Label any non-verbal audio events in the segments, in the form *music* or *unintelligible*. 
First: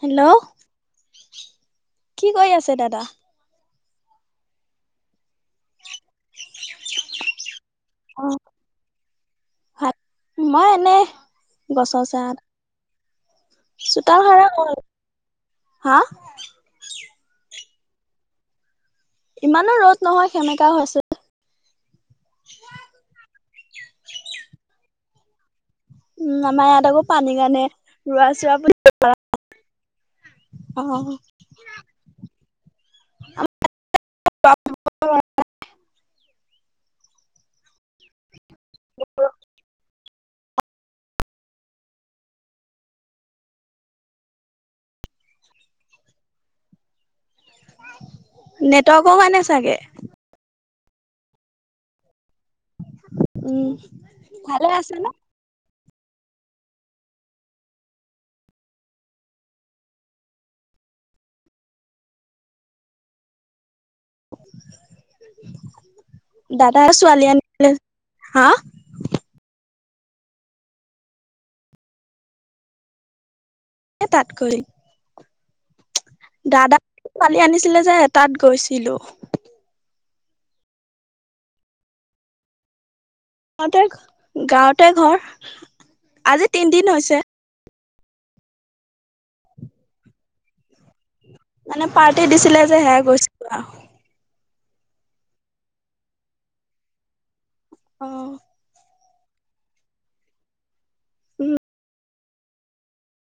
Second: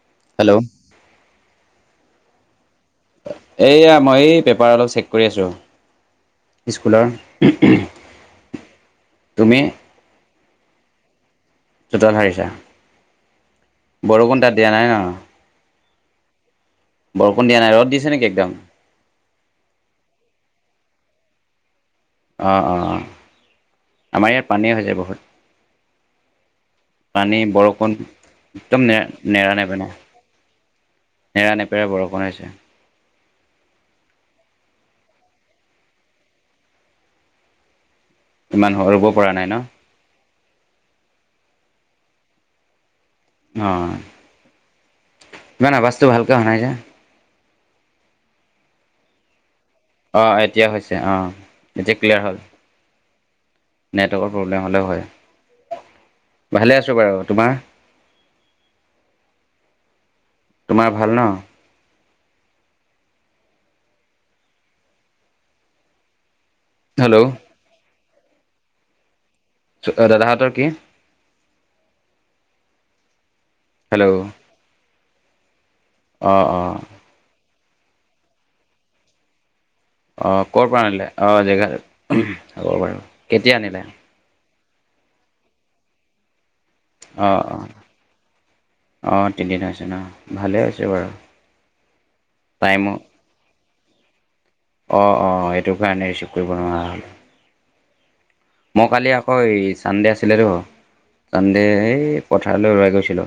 Hello, কি কৈ আছে দাদা? এইয়া মই এই পেপাৰ অলপ চেক কৰি আছোঁ স্কুলৰ। অ তুমি? ভাত মই এনেই। চোতাল সাৰিছা। চোতাল বৰষুণ সাৰা তাত দিয়া হ'ল নাই ন। হা? বৰষুণ দিয়া নাই ৰ'দ দিছে নেকি একদম। ইমানো ৰ'দ নহয় সেমেকাও হৈছে। অ অ আমাৰ ইয়াত পানী হৈ যায় বহুত। উম আমাৰ ইয়াত আকৌ পানীৰ পানী কাৰণে বৰষুণ ৰোৱা চোৱা বুলি একদম নেৰা নেপেনা। অ নেৰা নেপেৰা বৰষুণ হৈছে। *unintelligible* ইমান সব পৰা নাই ন। অ', ন না আৱাজ ভালকে অহা নাই যে। নেটৱৰ্কৰ কাৰণে চাগে। অ এতিয়া হৈছে আহ এতিয়া ক্লিয়াৰ হ'ল। উম নেটৱৰ্কৰ প্ৰব্লেম ভালে হ'লেও আছে ন হয়। ভালে আছো বাৰু তোমাৰ? তোমাৰ ভাল ন। দাদা হেল্ল' ছোৱালী আনি লে হা? দাদাহতৰ কি? এ হেল্ল' তাতকৈ। অঁ অঁ দাদাক কালি আনিছিলে যে তাত গৈছিলো। আহ কৰ'ৰ পৰা নিলে অ জেগা হব বাৰু। কেতিয়া আনিলে গাঁৱতে গাঁৱতে ঘৰ আজি তিনদিন হৈছে অ অ অ তিনিদিন হৈছে ন ভালেই হৈছে বাৰু। মানে পাৰ্টি দিছিলে যে হে গৈছো আও। অ অ সেইটো কাৰণে ৰিচিভ কৰিব নোৱাৰা হ'ল। অ। মই কালি আকৌ এই চানডে আছিলে ৰ উম চানডে এই পথাৰলৈ ওলাই গৈছিলো।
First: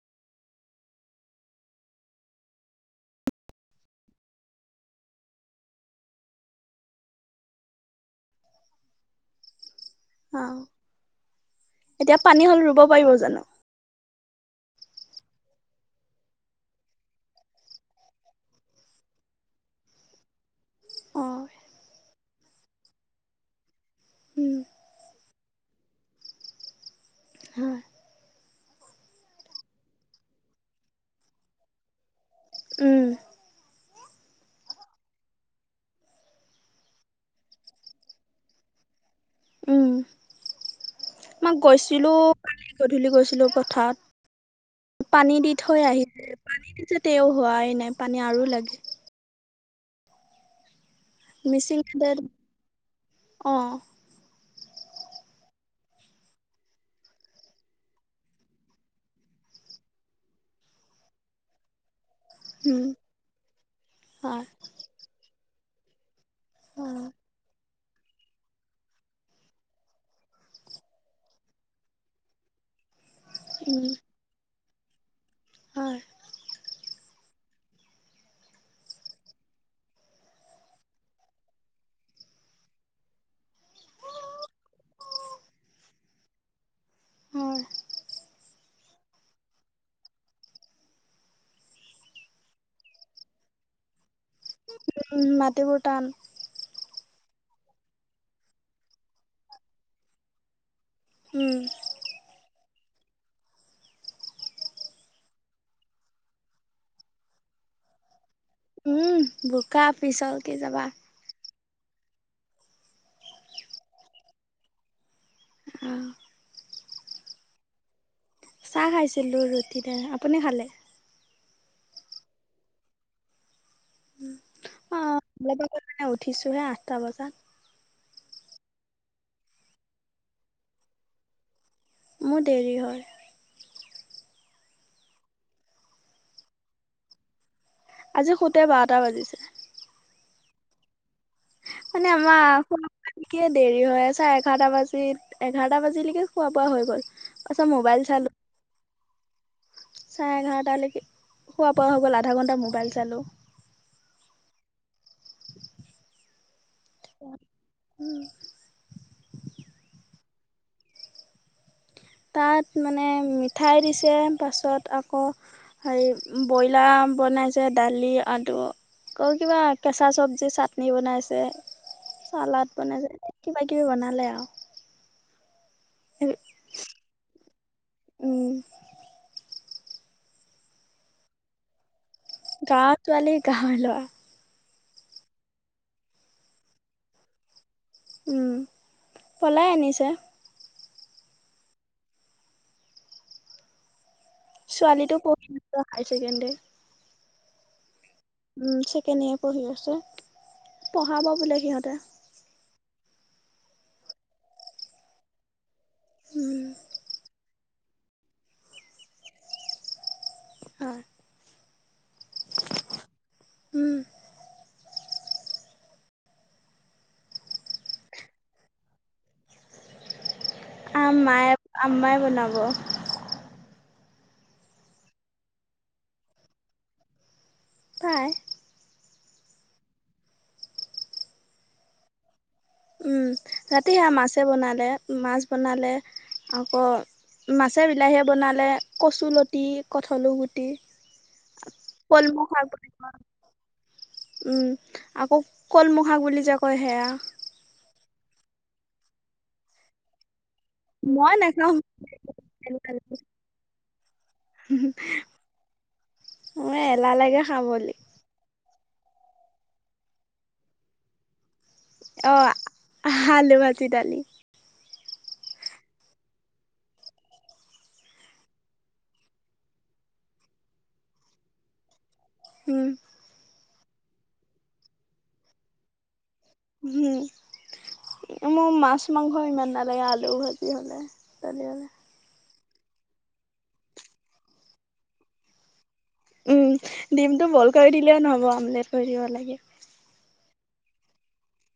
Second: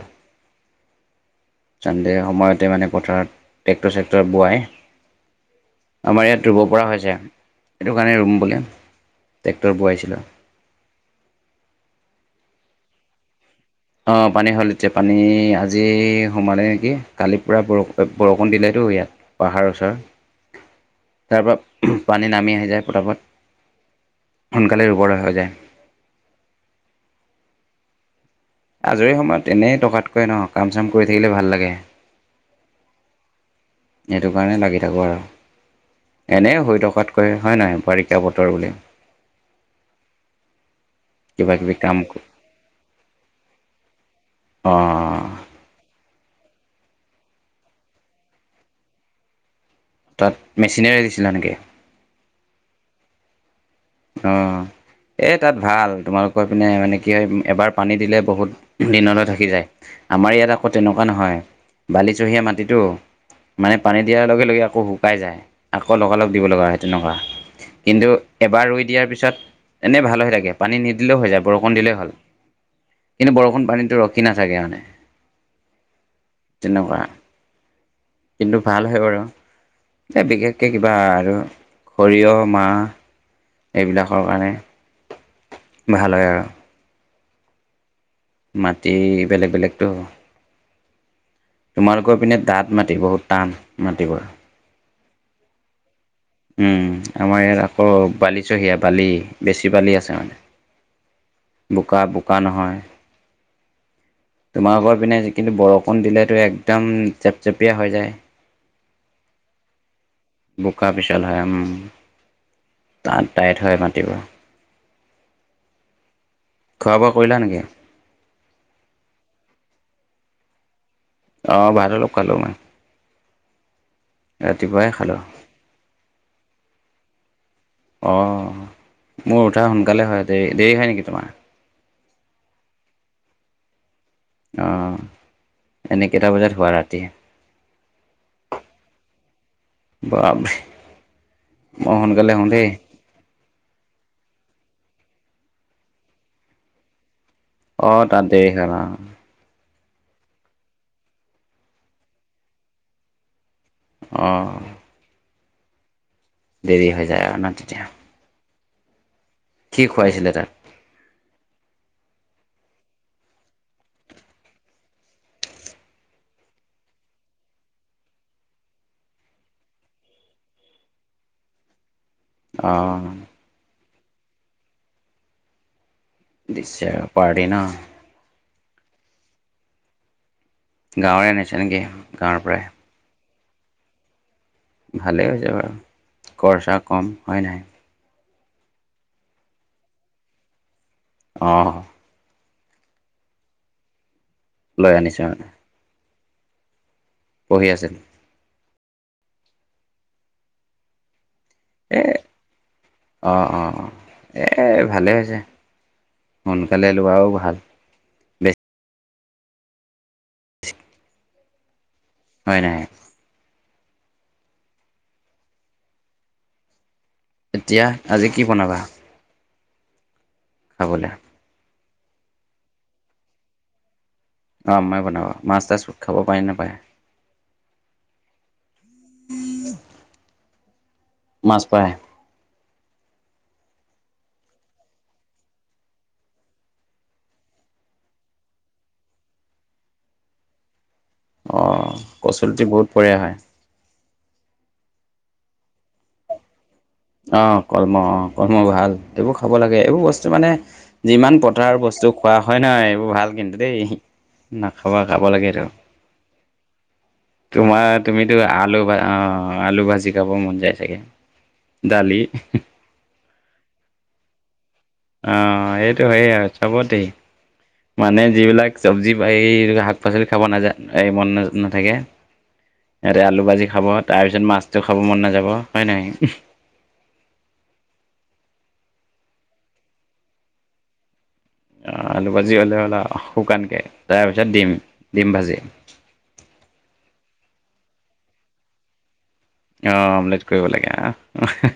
চানডে সময়তে মানে পথাৰত ট্ৰেক্টৰ চেক্টৰ বোৱাই। আমাৰ ইয়াত ৰুব পৰা হৈছে এইটো কাৰণে ৰুম বুলি। ৰ বোৱাইছিলো। অ এতিয়া পানী হ'ল ৰুব পাৰিব জানো? অ পানী হল এতিয়া পানী আজি সোমালে নেকি কালি পুৰা ব বৰষুণ দিলেতো। ইয়াত পাহাৰ ওচৰ। অ তাৰ পৰা পানী নামি আহি যায় পতাপত। উম, সোনকালে ৰুবলৈ হৈ যায়। হয়। আজৰি সময়ত এনেই টকাতকৈ ন কাম চাম কৰি থাকিলে ভাল লাগে। উম। সেইটো কাৰণে লাগি থাকোঁ আৰু। এনে শুই থকাতকৈ হয় নহয় বাৰিষা বতৰ বুলি। উম। কিবা মাক কিবি কাম গৈছিলো গধূলি গৈছিলো পথাৰত। অঁ পানী দি থৈ আহিল পানী দিল তে হোৱাই নাই পানী আৰু লাগে। তাত মেচিনেৰে দিছিলা নেকি? মিচিং অ। অ। এ তাত ভাল তোমালোকৰ পিনে মানে কি হয় এবাৰ পানী দিলে বহুত দিনলৈ থাকি যায়। আমাৰ ইয়াত আকৌ তেনেকুৱা নহয় বালিচ সে মাটিতটো উম, মানে পানী দিয়াৰ হয়, লগে লগে আকৌ শুকাই যায়। আকৌ লগালগ দিব লগা হয় সেইটো নকুৱা কিন্তু এবাৰ ৰুই দিয়াৰ পিছত এনেই ভাল হৈ থাকে পানী নিদিলেও হৈ যায় বৰষুণ দিলে ভাল। কিন্তু বৰষুণ উম, পানীটো ৰখি নাথাকে মানে। *unintelligible* তেনেকুৱা কিন্তু ভাল হয় বাৰু। এ বিশেষকে কিবা আৰু সৰিয়হ, মাহ- এইবিলাকৰ কাৰণে ভাল হয় আৰু অহ। মাটি বেলেগ বেলেগতটো। তোমালোকৰ পিনে দাঁত মাটি বহুত টান মাটিবোৰ। উম, মাটিবোৰ টান। উম, আমাৰ ইয়াত আকৌ বালি চহীয়া। বালি বেছি, বালি আছে মানে উম, বোকা বোকা নহয়। তোমালোকৰ পিনে কিন্তু বৰষুণ দিলেতো একদম চেপ চেপিয়া হৈ যায়। উম বোকা পিছল কি যাবা। তাত টাইত হয় মাটিবোৰ। আহ। খোৱা বোৱা কৰিলা নেকি? চাহ খাইছিলো, ৰুটি আপুনি খালে। অ ভাত অলপ খালো মই। ৰাতিপুৱাই অ খালোঁ মে উঠিছো হে আঠটা বজাত। অ মোৰ উঠা সোনকালে হয় দে দেৰি হয় নেকি তোমাৰ? মোৰ দেৰি হয়। আহ এনে কেইটা বজাত হোৱা ৰাতি? আজি সোতে বাৰটা বাজিছে। বা মানে আমাৰে দেৰি হৈ আছে। তাত এঘাৰটা বাজিত, এঘাৰটা বাজিলৈকে খোৱা-বোৱা হৈ গ'ল। তাৰপিছত অ মোবাইল তাত চালোঁ দেৰি হ'ল অ। চাৰে এঘাৰটালৈকে খোৱা বোৱা হৈ গ'ল আধা ঘণ্টা মোবাইল চালোঁ। আহ। দেৰি হৈ যায় আৰু ন তেতিয়া। কি খুৱাইছিলে তাত? তাত মানে মিঠাই দিছে পাছত আকৌ হে ব্ৰইলাৰ বনাইছে দালি, আলু আ কিবা কেঁচা চবজি চাটনি বনাইছে। চালড অঁ বনাইছে কিবা কিবি বনালে আৰু। দিছে আৰু পাৰ্টি ন। উম গাঁৱৰ নিচে নেকি? গাঁৱৰ পৰাই গাঁৱৰ তোৱালি গাঁৱৰ লৱা। ভালেই হৈছে বাৰু খৰচা কম হয় নাই। উম পলাই আনিছে। আহ লৈ ছোৱালীটো আনিছোঁ মানে পঢ়ি *unintelligible* হায় ছেকেণ্ডাৰী। পঢ়ি আছে। উম, ছেকেণ্ড ইয়েৰ পঢ়ি আছে পঢ়াব বোলে সিহঁতে। অহ অ'-অ' এ ভালেই হৈছে। উম, সোনকালে লোৱাও ভাল। বেছ অ'। হয়, নাই? উম এতিয়া, আজি কি বনাবা? খাবলৈ আই আম্মাই বনাব। অ', *unintelligible* বনাব মাছ, তাছ খাব পায়, নাপায়? পাই। *inaudible* মাছ পায়। উম, ৰাতি সেয়া মাছে বনালে, মাছ বনালে আকৌ মাছে বিলাহীয়ে বনালে কচুলতি কঠাঁল গুটি অঁ কলমৌ কচুলতি শাক বহুত পৰিয়া *unintelligible* হয় উম, আকৌ কলমৌ শাক বুলি যা অ', কলমৌ অ', কলমৌ ভাল, এইবোৰ খাব লাগে এইবোৰ বস্তু মানে যিমান মই পথাৰ নাখাওঁ। বস্তু খোৱা হয়, না এইবোৰ ভাল কিন্তু দেই। নাখাবা খাব লাগেতো। মোৰ এলাহ লাগে তোমাৰ খাবলৈ। তুমিতো আলু অ', আলু ভাজি খাব মন যায় চাগে। দালি অ', আলো ভাজি, দালি। অঁ, সেইটো সেইয়ে আৰু চাব দেই মানে যিবিলাক চব্জি এই শাক পাচলি খাব নাজান এই মন ন-নাথাকে উম, ইয়াতে আলু ভাজি খাব, তাৰপিছত মাছটো খাব মন নাযাব হয়, নাই? হম। মোৰ মাছ মাংস ইমান নালাগে আলু ভাজি হলে দালি হলে আলু ভাজি হ'লে, হ'ল আৰু শুকানকে তাৰ পিছত ডিম, ডিম ভাজি। উম, ডিমটো বইল কৰি দিলেও নহ'ব, আমলেট কৰি দিব লাগে। আহ অমলেট কৰিব লাগে আহ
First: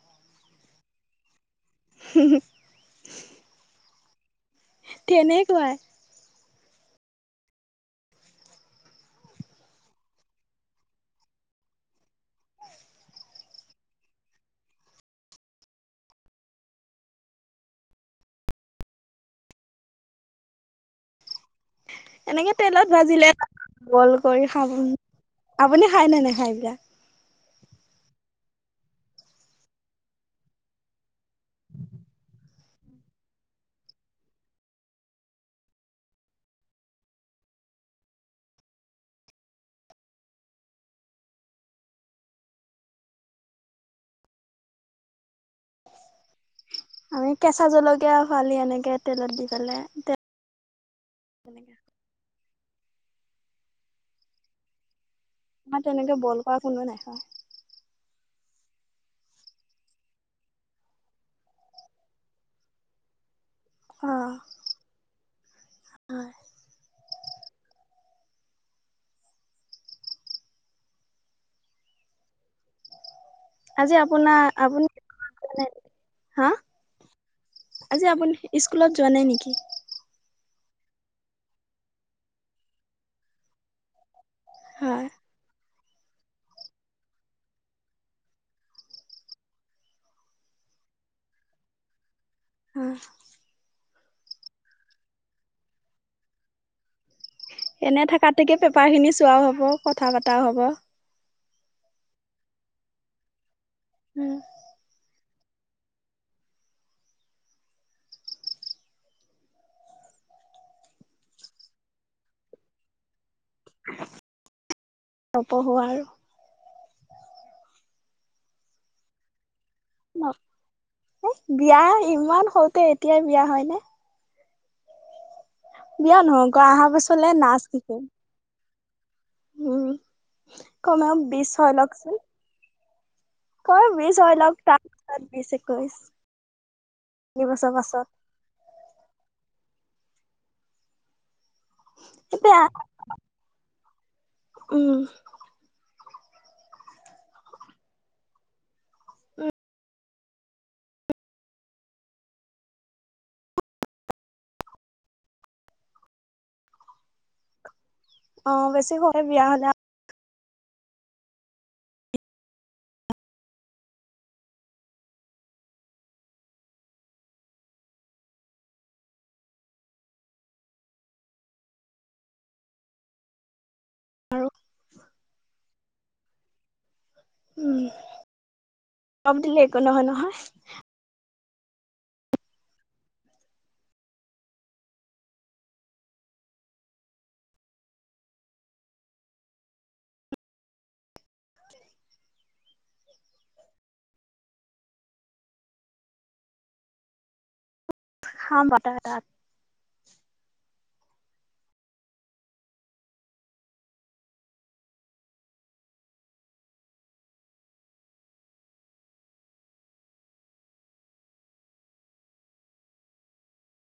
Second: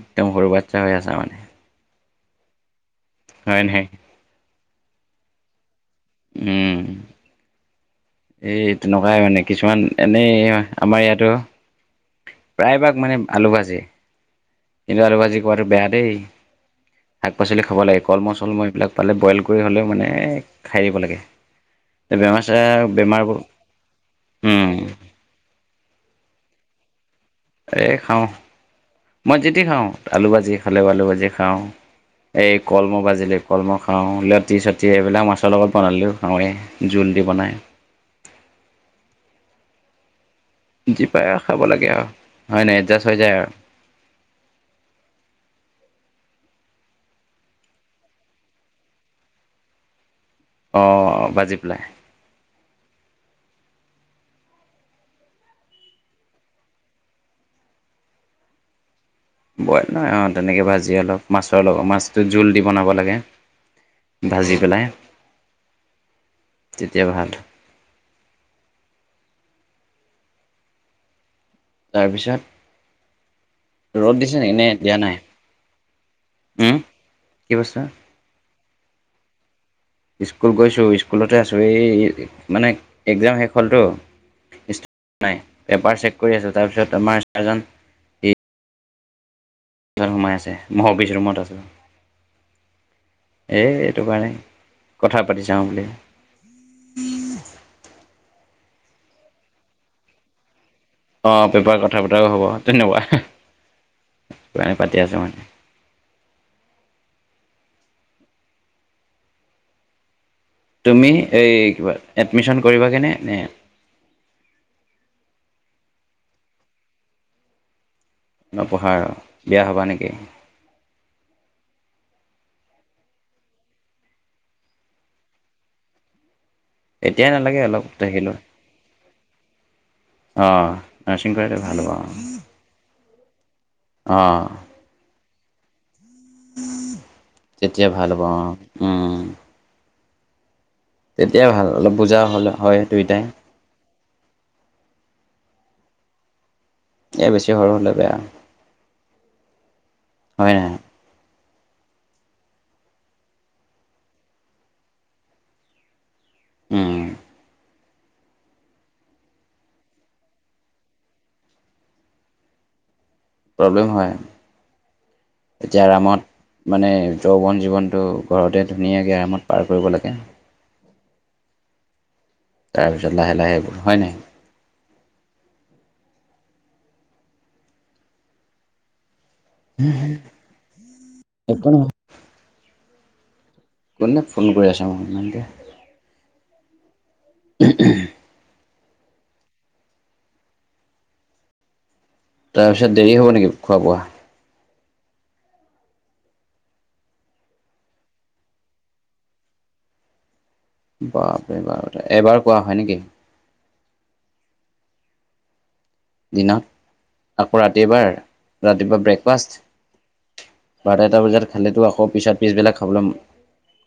একদম সৰু বাচ্ছা হৈ আছা মানে। হো হো অইন হে তেনেকুৱাই উম। এই তেনেকুৱাই মানে কিছুমান এনেই আমাৰ ইয়াতো প্ৰায় ভাগ মানে আলু ভাজে কিন্তু আলু ভাজি খোৱাটো বেয়া দেই শাক পাচলি খাব লাগে কলমো চলমো এইবিলাক পালে বইল কৰি হ'লেও মানে খাই দিব লাগে। *inaudible* এনেকে তেলত চেমাৰ ভাজিলে বেমাৰবোৰ বইল কৰি খাব। উম আপুনি খাইনে নে এইবিলাক? এ খাওঁ মই যিতি খাওঁ আলু ভাজি খালেও আলু ভাজিয়ে খাওঁ। এই কলমো ভাজিলে কলমো খাওঁ লতি চতি এইবিলাক মাছৰ লগত বনালেও খাৱে জোল কিদি বনায়? যি পাই আৰু খাব লাগে আৰু হয় নাই, এডজাষ্ট হৈ যায় আৰু। *inaudible* আমি কেঁচা জলকীয়া ফালি এনেকে তেলত দি পেলাই। আহ, বাজি তেনেকে পেলাই। আমাৰ তেনেকে বইল কৰা কোনো নাখাই। বইল নহয়। অ' তেনেকে ভাজি অলপ মাছৰ লগত, মাছটো জুল দি বনাব লাগে। অ', ভাজি পেলাই হয়। তেতিয়া ভাল। তাৰপিছত? আজি ৰ'দ আপোনাৰ দিছে নেকি? নে আপুনি দিয়া নাই হা উ। আজি আপুনি স্কুলত যোৱা নাই নেকি? স্কুল গৈছোঁ। স্কুলতে আছোঁ। এই মানে একজাম শেষ হ'লতো। ইচ হয়, নাই। পেপাৰ চেক কৰি আছোঁ। তাৰপিছত আমাৰ চাৰজন, ই। কিহত সোমাই আছে? মই অফিচ ৰুমত আছোঁ। উ। এ এটো কাৰণে কথা পাতি চাওঁ বুলি। গতিকে পেপাৰ খিনি চোৱাও হ'ব, কথা পাতাও হ'ব। অ' পেপাৰ কথা বতৱাও হ'ব তেনেকুৱা। মাই পাতি আছে মানে। তুমি এই কিবা এডমিশন কইবাগে নে, নে নপঢ়ো আৰু। নপঢ়াৰ। বিয়া ইমান সৰুতে, এতিয়াই বিয়া হয় নে? বিয়া নহয় গ আহা বছলে এতিয়াই নাচ শিকিম। উম, আহ, কমেও নাৰছিং বিশ কৰিলে ভাল হব। কই মিচ হৈ অঁ লক তাপা বিছ, একৈছ। তেতিয়া ভাল হ'ব অ', উ। তিয়া ভাল অলপ বুজা হ'ল, হয় দুইটাই। উ। এ বেছি সৰু হ'লে বেয়া। হয় নাই। উম। অ' বেছি সৰুতে বিয়া হ'লা। প্ৰব্লেম হয়, এতিয়া আৰামত মানে যৌৱন জীৱনটো ঘৰতে ধুনীয়াকে আৰামত পাৰ কৰিব লাগে। তাৰপিছত লাহে লাহে হয় নাই? আৰু। উ চব দিলে একো নহয় নহয়। একো নহয়। কোনে ফোন কৰি আছে মো ইমানকে। *unintelligible* তাৰপিছত দেৰি হ'ব নেকি খোৱা বোৱা? খাম *unintelligible* বাপে বাৰ এবাৰ খোৱা হয় নে কি? দিনত, আকৌ ৰাতি এবাৰ, ৰাতিপুৱা ব্ৰেকফাষ্ট বাৰটা-এটা বজাত খালেতো আকৌ পিছত পিছবেলাক খাবলৈ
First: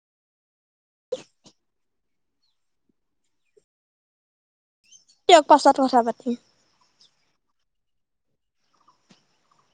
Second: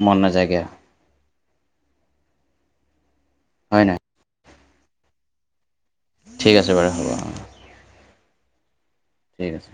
মন নাযায়গে। হয় নে? তেওঁক পাছত কথা পাতিম। ঠিক আছে বাৰু হ'ব অঁ। ঠিক আছে।